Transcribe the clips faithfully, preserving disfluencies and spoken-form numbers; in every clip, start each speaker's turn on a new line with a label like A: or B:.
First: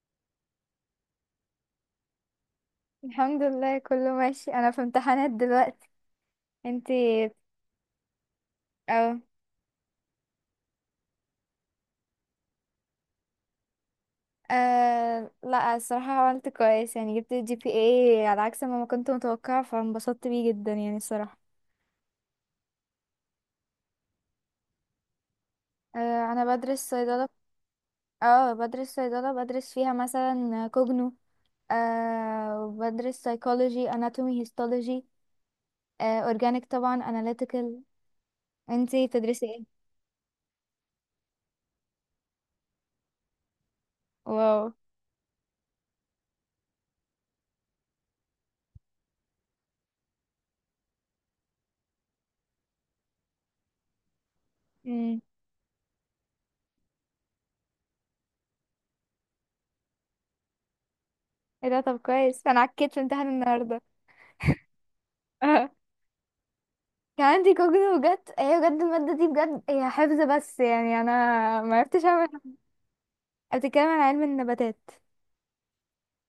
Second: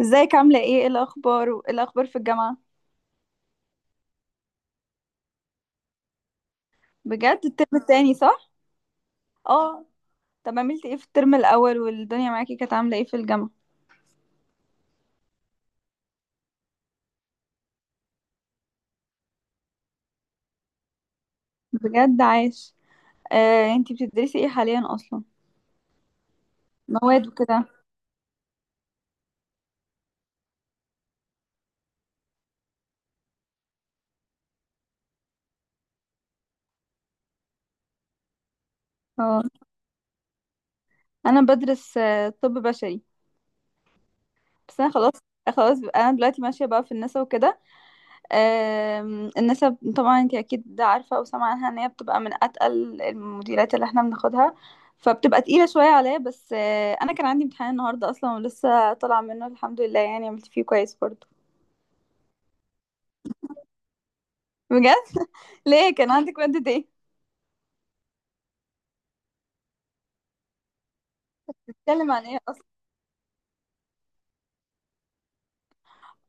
A: ازيك؟ عاملة ايه؟ ايه الأخبار؟ وايه الأخبار في الجامعة؟
B: الحمد لله كله ماشي. انا في امتحانات دلوقتي. انتي؟
A: بجد الترم التاني صح؟
B: اه.
A: اه. طب عملتي ايه في الترم الأول والدنيا معاكي كانت عاملة ايه في الجامعة؟
B: آه، لا، الصراحة عملت كويس يعني. جبت جي بي اي على عكس ما ما كنت متوقعة، فانبسطت بيه جدا يعني الصراحة.
A: بجد عاش. آه، انتي بتدرسي ايه حاليا أصلا؟
B: آه، انا بدرس
A: مواد
B: صيدلة.
A: وكده؟
B: اه بدرس صيدلة، بدرس فيها مثلا كوجنو، آه وبدرس سايكولوجي، اناتومي، هيستولوجي، آه اورجانيك طبعا، اناليتيكال. انتي
A: اه.
B: بتدرسي ايه؟
A: أنا بدرس آه، طب بشري.
B: واو.
A: بس أنا خلاص. خلاص بقى- أنا دلوقتي ماشية بقى في النسا وكده. آم، النسب طبعا انت اكيد عارفه او سامعه عنها ان هي بتبقى من اتقل المديرات اللي احنا بناخدها،
B: امم.
A: فبتبقى تقيله شويه عليا. بس آه، انا كان عندي امتحان النهارده اصلا ولسه طالعه منه الحمد لله، يعني عملت فيه كويس برضه.
B: ايه ده؟ طب كويس، انا عكيت في امتحان النهارده.
A: بجد. ليه؟ كان عندك ماده ايه؟
B: كان عندي كوجني. بجد هي بجد المادة دي، بجد هي حفظ بس يعني انا ما عرفتش
A: بتتكلم عن
B: اعمل.
A: ايه اصلا؟
B: بتتكلم عن علم النباتات.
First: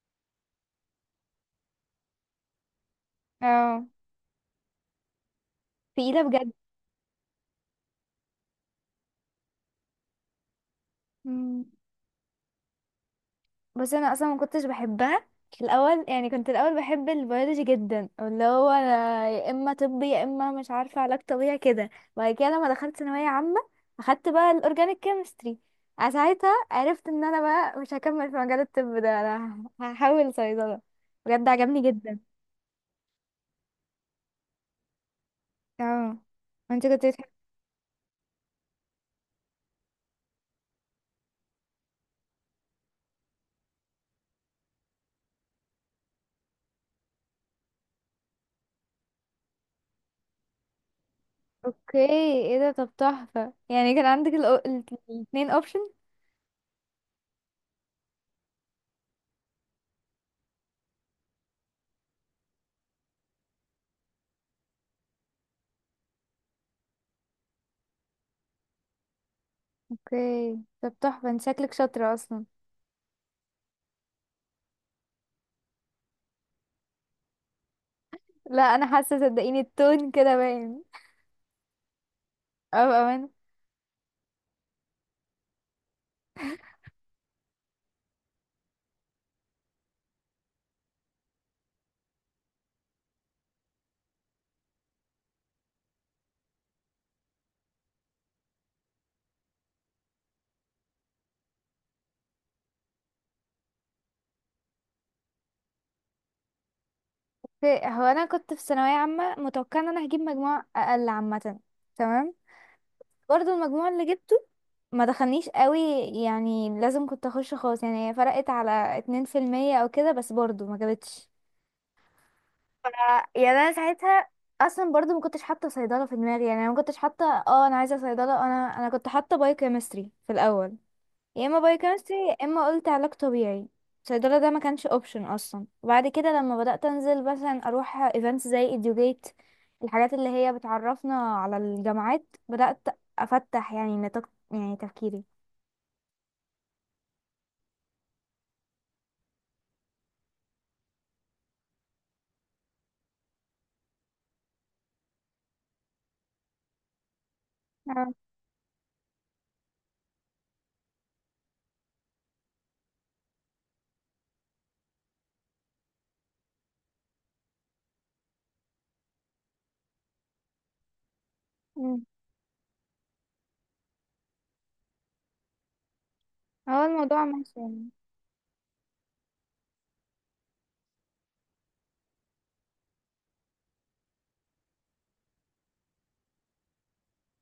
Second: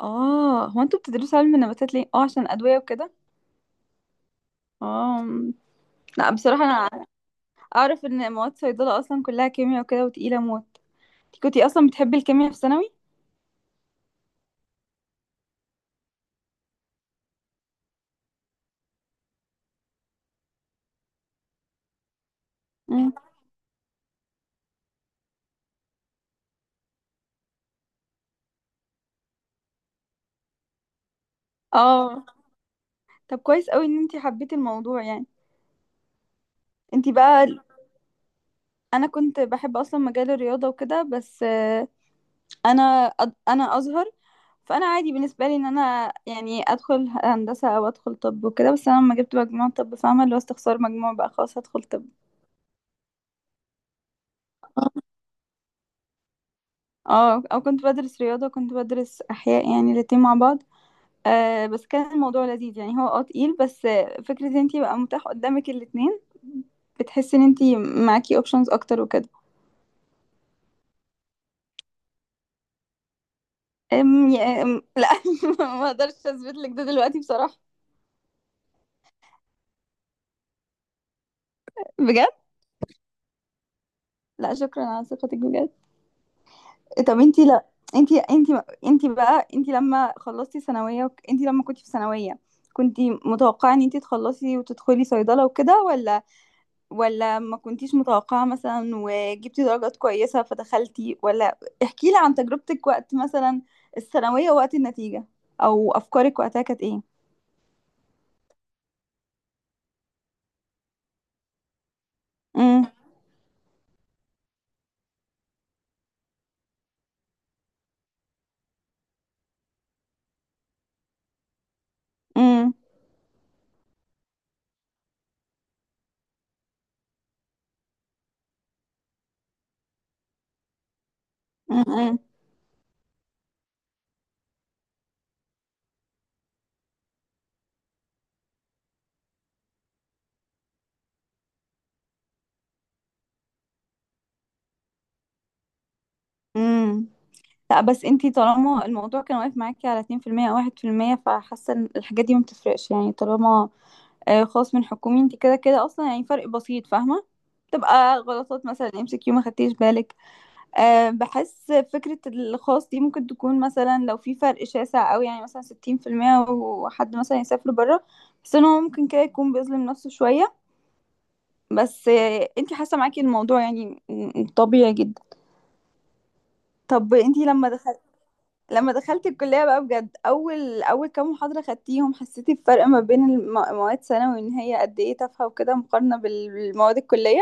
A: اه، هو انتوا بتدرسوا علم النباتات ليه؟ اه عشان الادويه وكده.
B: اه،
A: اه. م.
B: تقيلة
A: لا
B: بجد.
A: بصراحه انا اعرف ان مواد صيدله اصلا كلها كيمياء وكده وتقيله موت. انتي
B: مم.
A: كنتي اصلا بتحبي الكيمياء في ثانوي؟
B: بس انا اصلا ما كنتش بحبها في الاول. يعني كنت الاول بحب البيولوجي جدا، اللي هو أنا يا اما طب يا اما مش عارفه علاج طبيعي كده. وبعد كده لما دخلت
A: مم.
B: ثانويه عامه اخدت بقى الاورجانيك كيمستري، ساعتها عرفت ان انا بقى مش هكمل في مجال الطب ده، انا هحاول صيدله. بجد عجبني جدا.
A: اه، طب كويس قوي ان انتي حبيتي الموضوع يعني.
B: اه. انت كنت
A: انتي
B: بتحبي؟
A: بقى. انا كنت بحب اصلا مجال الرياضة وكده. بس آه، انا أد- انا ازهر، فانا عادي بالنسبة لي ان انا يعني ادخل هندسة او ادخل طب وكده. بس انا لما جبت مجموع طب، فاهمة اللي هو استخسار مجموع، بقى خلاص هدخل
B: اوكي.
A: طب.
B: ايه ده؟ طب تحفة يعني. كان عندك الأو... ال-
A: آه،
B: الاتنين اوبشن.
A: اه، او كنت بدرس رياضة وكنت بدرس احياء، يعني الاتنين مع بعض. آه، بس كان الموضوع لذيذ يعني. هو اه تقيل، بس آه، فكرة ان انتي بقى متاح قدامك الاتنين، بتحسي ان انتي معاكي اوبشنز اكتر وكده.
B: اوكي طب تحفة، انت شكلك شاطرة اصلا.
A: أم يا أم لا. ما اقدرش اثبت لك ده دلوقتي بصراحة.
B: لا، انا حاسة، صدقيني التون كده باين.
A: بجد؟
B: اه، بأمانة.
A: لا شكرا على ثقتك بجد. إيه، طب انتي لا. انتي انتي انتي بقى انتي لما خلصتي ثانوية وك- انتي لما كنتي في ثانوية، كنتي متوقعة ان انتي تخلصي وتدخلي صيدلة وكده، ولا ولا ما كنتيش متوقعة مثلا وجبتي درجات كويسة فدخلتي؟ ولا احكي لي عن تجربتك وقت مثلا الثانوية، وقت النتيجة، او افكارك وقتها كانت ايه؟
B: اوكي، هو انا كنت في ثانوية عامة متوقعة ان انا هجيب مجموع اقل عامة. تمام.
A: امم.
B: برضو المجموع اللي جبته ما دخلنيش قوي، يعني لازم كنت اخش خالص يعني. فرقت على اتنين في المية او كده، بس برضو ما جابتش. ف- يعني انا ساعتها اصلا برضو ما كنتش حاطه صيدله في دماغي، يعني انا ما كنتش حاطه اه انا عايزه صيدله. انا انا كنت حاطه بايوكيمستري في الاول، يا اما بايوكيمستري
A: امم.
B: يا اما قلت علاج طبيعي. صيدله ده ما كانش اوبشن اصلا. وبعد كده لما بدات انزل مثلا اروح ايفنتس زي ايديوجيت، الحاجات اللي هي بتعرفنا على الجامعات، بدات افتح يعني نطاق يعني تفكيري.
A: امم. لا بس انتي طالما الموضوع كان واقف معاكي على اتنين في المية او واحد في المية، فحاسه ان الحاجات دي ما بتفرقش يعني. طالما آه، خاص من حكومي، انتي كده كده اصلا يعني فرق بسيط، فاهمه،
B: اه.
A: تبقى غلطات مثلا ام سي كيو ما خدتيش بالك. أه، بحس فكره الخاص دي ممكن تكون مثلا لو في فرق شاسع قوي، يعني مثلا ستين في المية، وحد مثلا يسافر بره، بس ان هو ممكن كده يكون بيظلم نفسه شويه.
B: مم.
A: بس آه، انتي حاسه معاكي الموضوع يعني م- م- طبيعي جدا.
B: هو
A: طب
B: الموضوع
A: انتي
B: ماشي
A: لما،
B: يعني.
A: لما دخلت الكلية بقى بجد، أول أول كام محاضرة خدتيهم، حسيتي بفرق ما بين الم- مواد ثانوي إن هي قد إيه تافهة وكده، مقارنة بال- بالمواد الكلية؟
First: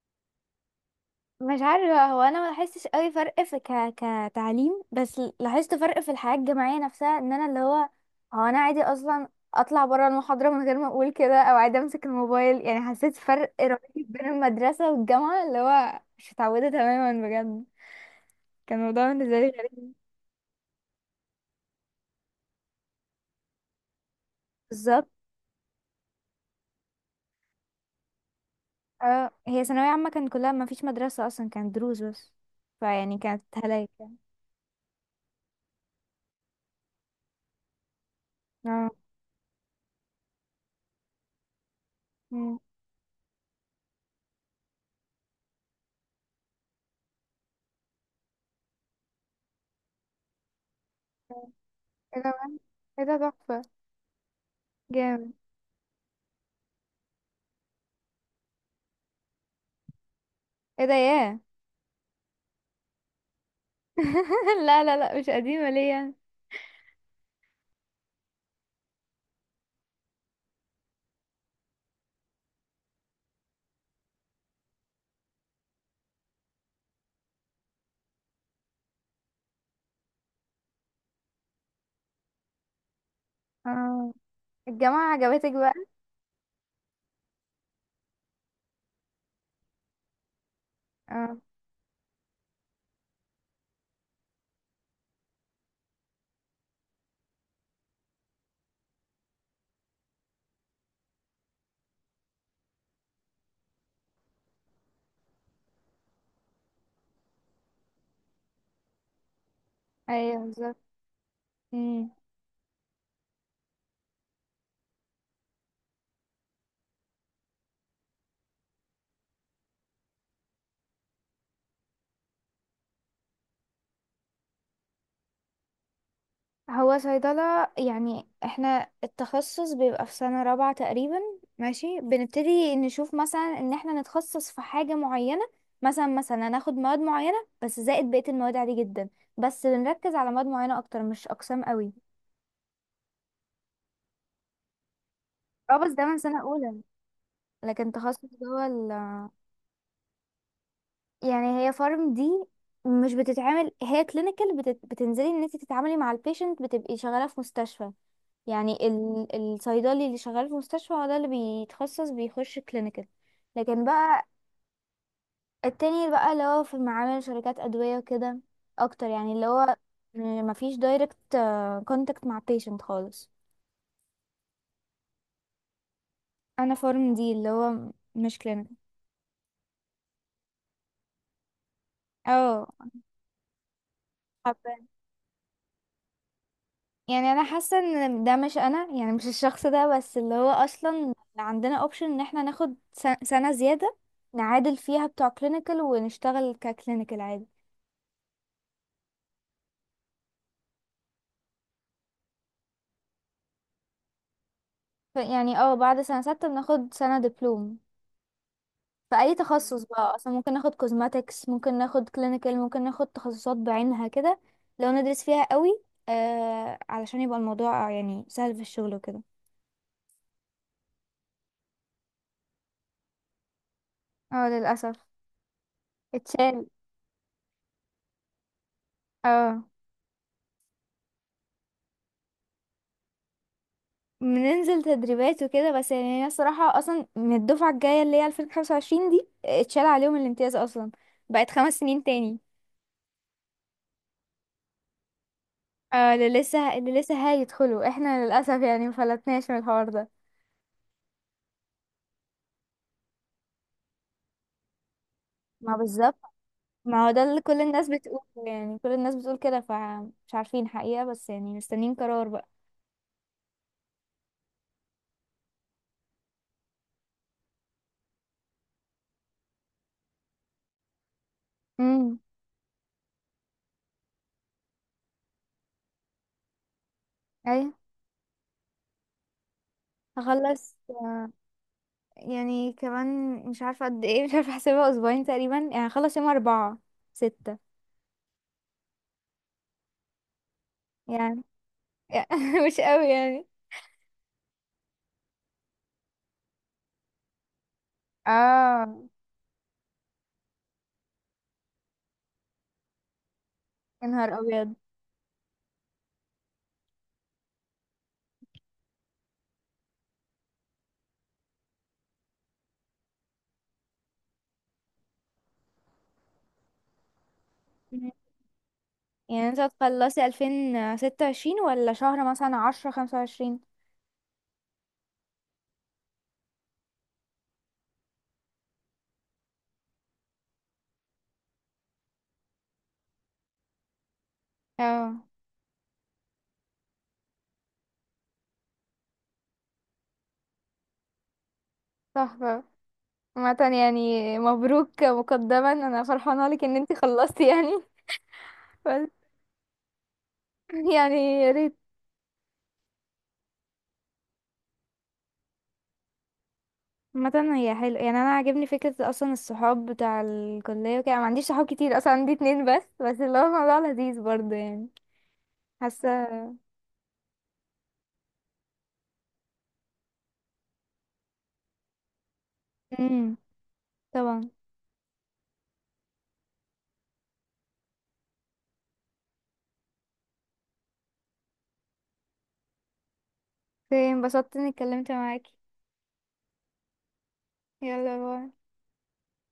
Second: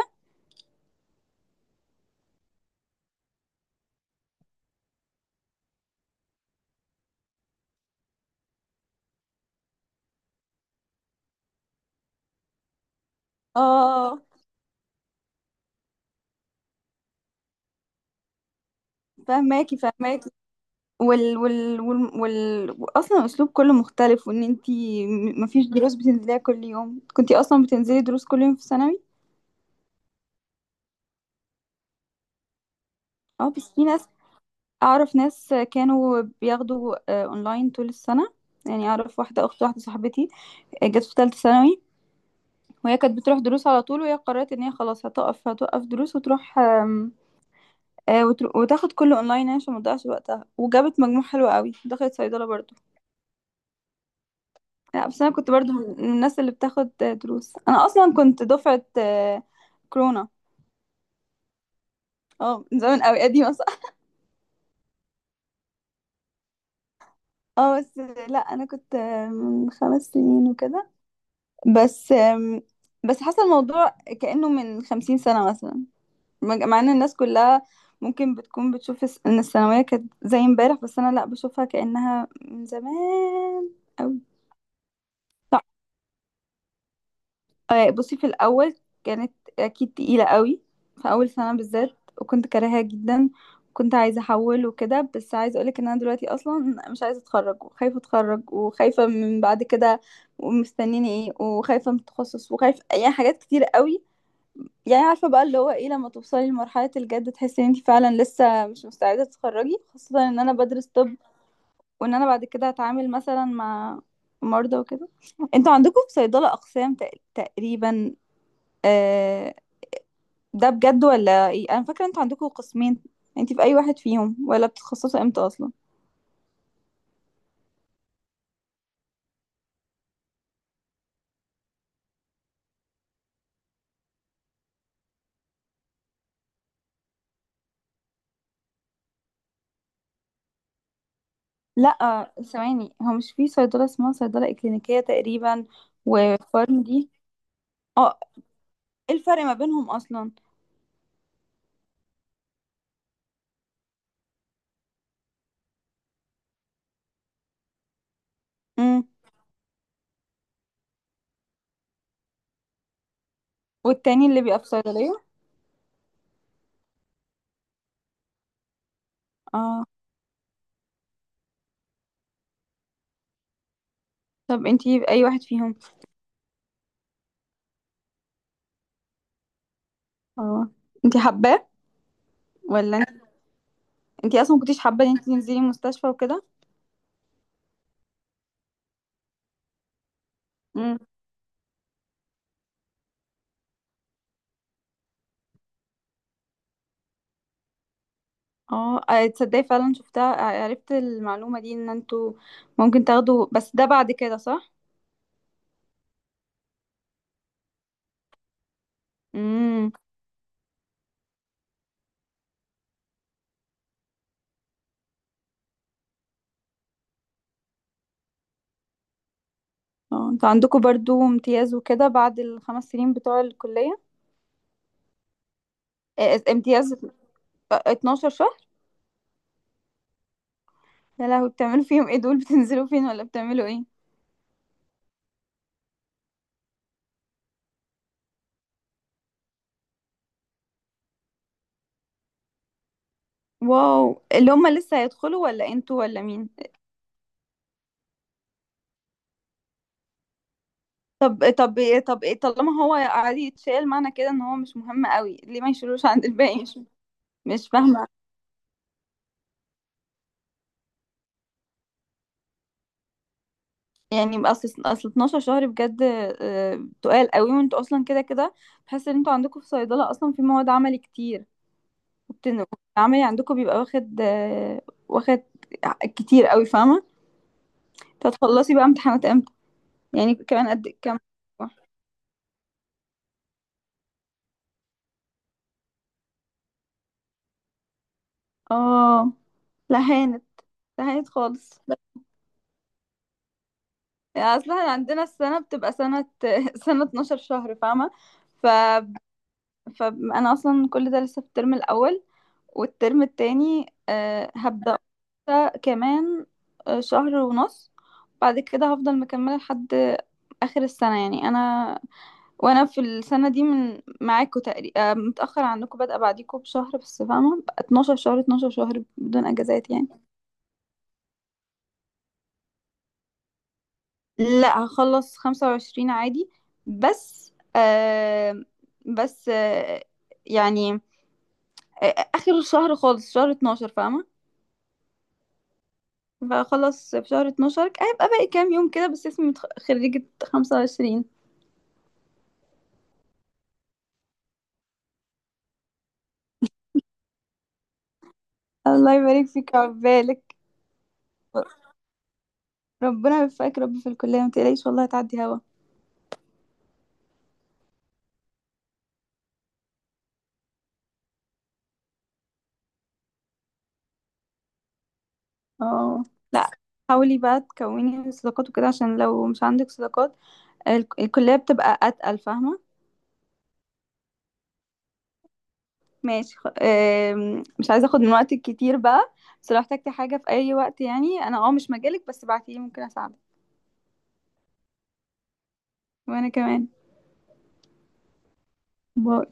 B: مش عارفة، هو انا ما لاحظتش قوي فرق في ك... كتعليم، بس لاحظت فرق في الحياة الجامعية نفسها. ان انا اللي هو هو انا عادي اصلا اطلع برا المحاضرة من غير ما اقول كده، او عادي امسك الموبايل. يعني حسيت فرق رهيب
A: اه.
B: بين المدرسة والجامعة، اللي هو مش متعودة تماما بجد. كان الموضوع بالنسبة لي
A: فهماكي
B: غريب.
A: فهماكي. وال وال وال, وال... أصلا الأسلوب كله مختلف، وإن انتي
B: بالظبط.
A: م- مفيش دروس بتنزليها كل يوم. كنتي أصلا بتنزلي دروس كل يوم في ثانوي.
B: اه، هي ثانوية عامة كان كلها ما فيش مدرسة اصلا، كانت دروس بس. فيعني كانت
A: اه، بس في
B: هلاك
A: ناس
B: يعني.
A: أعرف ناس كانوا بياخدوا آه، أونلاين طول السنة. يعني
B: اه.
A: أعرف واحدة، أخت واحدة صاحبتي، آه، جت في تالتة ثانوي،
B: مم.
A: وهي كانت بتروح دروس على طول، وهي قررت ان هي خلاص هتقف، هتوقف دروس وتروح آم، آه، وتر- وتاخد كله اونلاين عشان ما تضيعش وقتها، وجابت مجموع حلو قوي دخلت
B: ايه ده
A: صيدله
B: بقى؟
A: برضو.
B: ايه ده، تحفة!
A: لا بس انا
B: جامد!
A: كنت برضو من من الناس اللي بتاخد آه، دروس. انا اصلا كنت دفعه آه، كورونا.
B: ايه ده، ياه!
A: اه، من زمان قوي قديمه صح.
B: لا لا لا، مش قديمة ليه يعني.
A: اه بس لا انا كنت آه، من خمس سنين وكده. بس آم، بس حصل الموضوع كأنه من خمسين سنة مثلا. مج- مع ان الناس كلها ممكن بتكون بتشوف الس- ان الثانوية كانت زي امبارح، بس انا لا، بشوفها كأنها من زمان
B: اه.
A: قوي.
B: الجامعة عجبتك
A: صح.
B: بقى؟
A: آه، بصي في الأول كانت أكيد تقيلة قوي، في أول
B: اه.
A: سنة بالذات، وكنت كارهاها جدا. كنت عايزة أحول وكده، بس عايزة أقولك إن أنا دلوقتي أصلا مش عايزة أتخرج، وخايفة أتخرج، وخايفة من بعد كده ومستنيني إيه، وخايفة من التخصص، وخايفة يعني حاجات كتير قوي. يعني عارفة بقى اللي هو ايه لما توصلي لمرحلة الجد، تحسي ان انت فعلا لسه مش مستعدة تتخرجي، خاصة
B: ايوه
A: ان انا
B: بالظبط.
A: بدرس طب،
B: مم.
A: وان انا بعد كده هتعامل مثلا مع مرضى وكده. انتوا عندكم في صيدلة اقسام تق- تقريبا آه، ده بجد ولا ايه؟ انا فاكرة انتوا عندكم قسمين. انت في اي واحد فيهم، ولا بتتخصصوا امتى اصلا؟
B: هو صيدلة يعني احنا التخصص بيبقى في سنة رابعة تقريبا. ماشي، بنبتدي نشوف مثلا ان احنا نتخصص في حاجة معينة. مثلا مثلا هناخد مواد معينة بس زائد بقية المواد عادي جدا، بس بنركز على مواد معينة اكتر. مش اقسام قوي.
A: لا ثواني، هو مش في صيدلة اسمها صيدلة اكلينيكية تقريبا،
B: اه بس ده من سنة اولى،
A: وفارم دي؟
B: لكن
A: اه.
B: تخصص جوه.
A: ايه الفرق ما بينهم اصلا؟
B: يعني هي فارم دي مش بتتعمل. هي كلينيكال بتت... بتنزلي ان انت تتعاملي مع البيشنت، بتبقي شغاله في مستشفى. يعني
A: امم.
B: ال... الصيدلي اللي شغال في مستشفى هو ده اللي بيتخصص بيخش كلينيكال. لكن
A: والتاني
B: بقى
A: اللي بيبقى في صيدلية؟
B: التاني بقى اللي هو في معامل شركات ادويه وكده اكتر، يعني اللي هو
A: اه.
B: م- مفيش دايركت كونتاكت مع بيشنت خالص.
A: طب انتي اي واحد فيهم؟
B: انا فارم دي اللي هو مش كلينيكال.
A: اه، انتي حباه،
B: اه.
A: ولا انت- انتي اصلا ما كنتيش حابه ان انتي تنزلي المستشفى وكده؟
B: يعني انا حاسه ان ده مش انا، يعني مش الشخص ده. بس اللي هو
A: امم.
B: اصلا عندنا اوبشن ان احنا ناخد سن- سنه زياده، نعادل فيها بتوع كلينيكال ونشتغل ككلينيكال عادي.
A: اه، اه، تصدقي فعلا شفتها، ع- عرفت المعلومه دي ان انتوا ممكن تاخدوا، بس ده بعد كده صح؟
B: ف- يعني اه بعد سنه سته بناخد سنه دبلوم في اي تخصص
A: امم.
B: بقى اصلا. ممكن ناخد كوزماتكس، ممكن ناخد كلينيكال، ممكن ناخد تخصصات بعينها كده لو ندرس فيها قوي، آه، علشان يبقى الموضوع يعني سهل في الشغل وكده.
A: اه، انتوا عندكم برضو امتياز وكده بعد الخمس سنين بتوع الكليه؟
B: اه، للاسف
A: اه، اه،
B: اتشال.
A: امتياز. اه، اتناشر شهر.
B: اه،
A: يا لهوي، بتعملوا فيهم ايه دول؟ بتنزلوا فين ولا بتعملوا ايه؟
B: بننزل تدريبات وكده. بس يعني انا الصراحة اصلا من الدفعة الجاية اللي هي ألفين وخمسة وعشرين دي آه، اتشال عليهم الامتياز اصلا، بقت خمس سنين تاني.
A: واو، اللي هم لسه هيدخلوا، ولا انتوا،
B: اه،
A: ولا
B: اللي
A: مين؟
B: لسه اللي لسه هيدخلوا احنا، للأسف يعني مفلتناش من الحوار ده.
A: طب طب طب ايه، طالما هو عادي يتشال، معنى كده ان هو مش مهم قوي، ليه ما
B: ما
A: يشيلوش
B: بالظبط،
A: عند الباقي؟ مش
B: ما هو ده اللي كل
A: مش
B: الناس
A: فاهمه.
B: بتقوله. يعني كل الناس بتقول كده، فمش عارفين حقيقة، بس يعني مستنيين قرار بقى.
A: يعني اصل اصل اتناشر شهر بجد آه، تقال قوي، وانتوا اصلا كده كده بحس ان انتوا عندكم في صيدله اصلا في مواد عملي كتير،
B: امم.
A: وبتن- العملي عندكم بيبقى واخد آه، واخد كتير قوي، فاهمه.
B: ايوه.
A: تتخلصي بقى امتحانات امتى؟ يعني كمان
B: هخلص،
A: قد كام
B: آه،
A: أسبوع؟
B: يعني كمان مش عارفة قد ايه، مش عارفة احسبها. اسبوعين تقريبا يعني. هخلص يوم اربعة ستة
A: اه، لا هانت. لا هانت
B: يعني.
A: خالص.
B: مش قوي يعني.
A: اصل احنا عندنا السنة بتبقى سنة. سنة اتناشر شهر فاهمة. ف...
B: اه.
A: فانا اصلا كل ده لسه في الترم الاول، والترم التاني
B: يا نهار
A: آه،
B: ابيض!
A: هبدأ أولى كمان. آه، شهر ونص بعد كده هفضل مكملة لحد اخر السنة. يعني انا، وانا في السنة دي، من معاكم تقريبا متأخر عنكم، بادئة بعديكم بشهر بس، فاهمة بقى
B: مم.
A: اتناشر شهر، اتناشر شهر بدون
B: يعني انت
A: اجازات يعني.
B: هتخلصي ألفين وستة وعشرين ولا شهر مثلا عشرة خمسة وعشرين؟
A: لا هخلص خمسة وعشرين عادي. بس آه بس آه يعني آه آخر الشهر خالص، شهر اتناشر فاهمة.
B: اه،
A: فأخلص في شهر اتناشر، هيبقى باقي كام يوم كده بس، اسمي متخ- خريجة خمسة وعشرين.
B: تحفة. عامة يعني مبروك مقدما، انا فرحانة لك ان انت خلصتي يعني. بس
A: الله يبارك فيك وعقبالك.
B: يعني يا ريت.
A: ربنا يوفقك يا رب في الكلية، متقلقيش والله هتعدي هوا.
B: عامة هي حلو يعني. انا عاجبني فكرة اصلا الصحاب بتاع الكلية وكده. أنا ما عنديش صحاب كتير اصلا، عندي اتنين بس بس اللي هو الموضوع لذيذ برضه يعني.
A: اه.
B: حاسة.
A: لا حاولي بقى تكوني صداقات وكده، عشان لو مش عندك صداقات ال- الكلية بتبقى أتقل فاهمة.
B: امم. طبعا.
A: ماشي. خ... آم، مش عايزة اخد من وقتك كتير بقى، بس لو احتجتي حاجة في اي وقت، يعني انا اه مش مجالك، بس بعتيلي ممكن اساعدك.
B: اوكي، انبسطت اني اتكلمت معاكي.
A: وانا كمان.
B: يلا باي.
A: باي.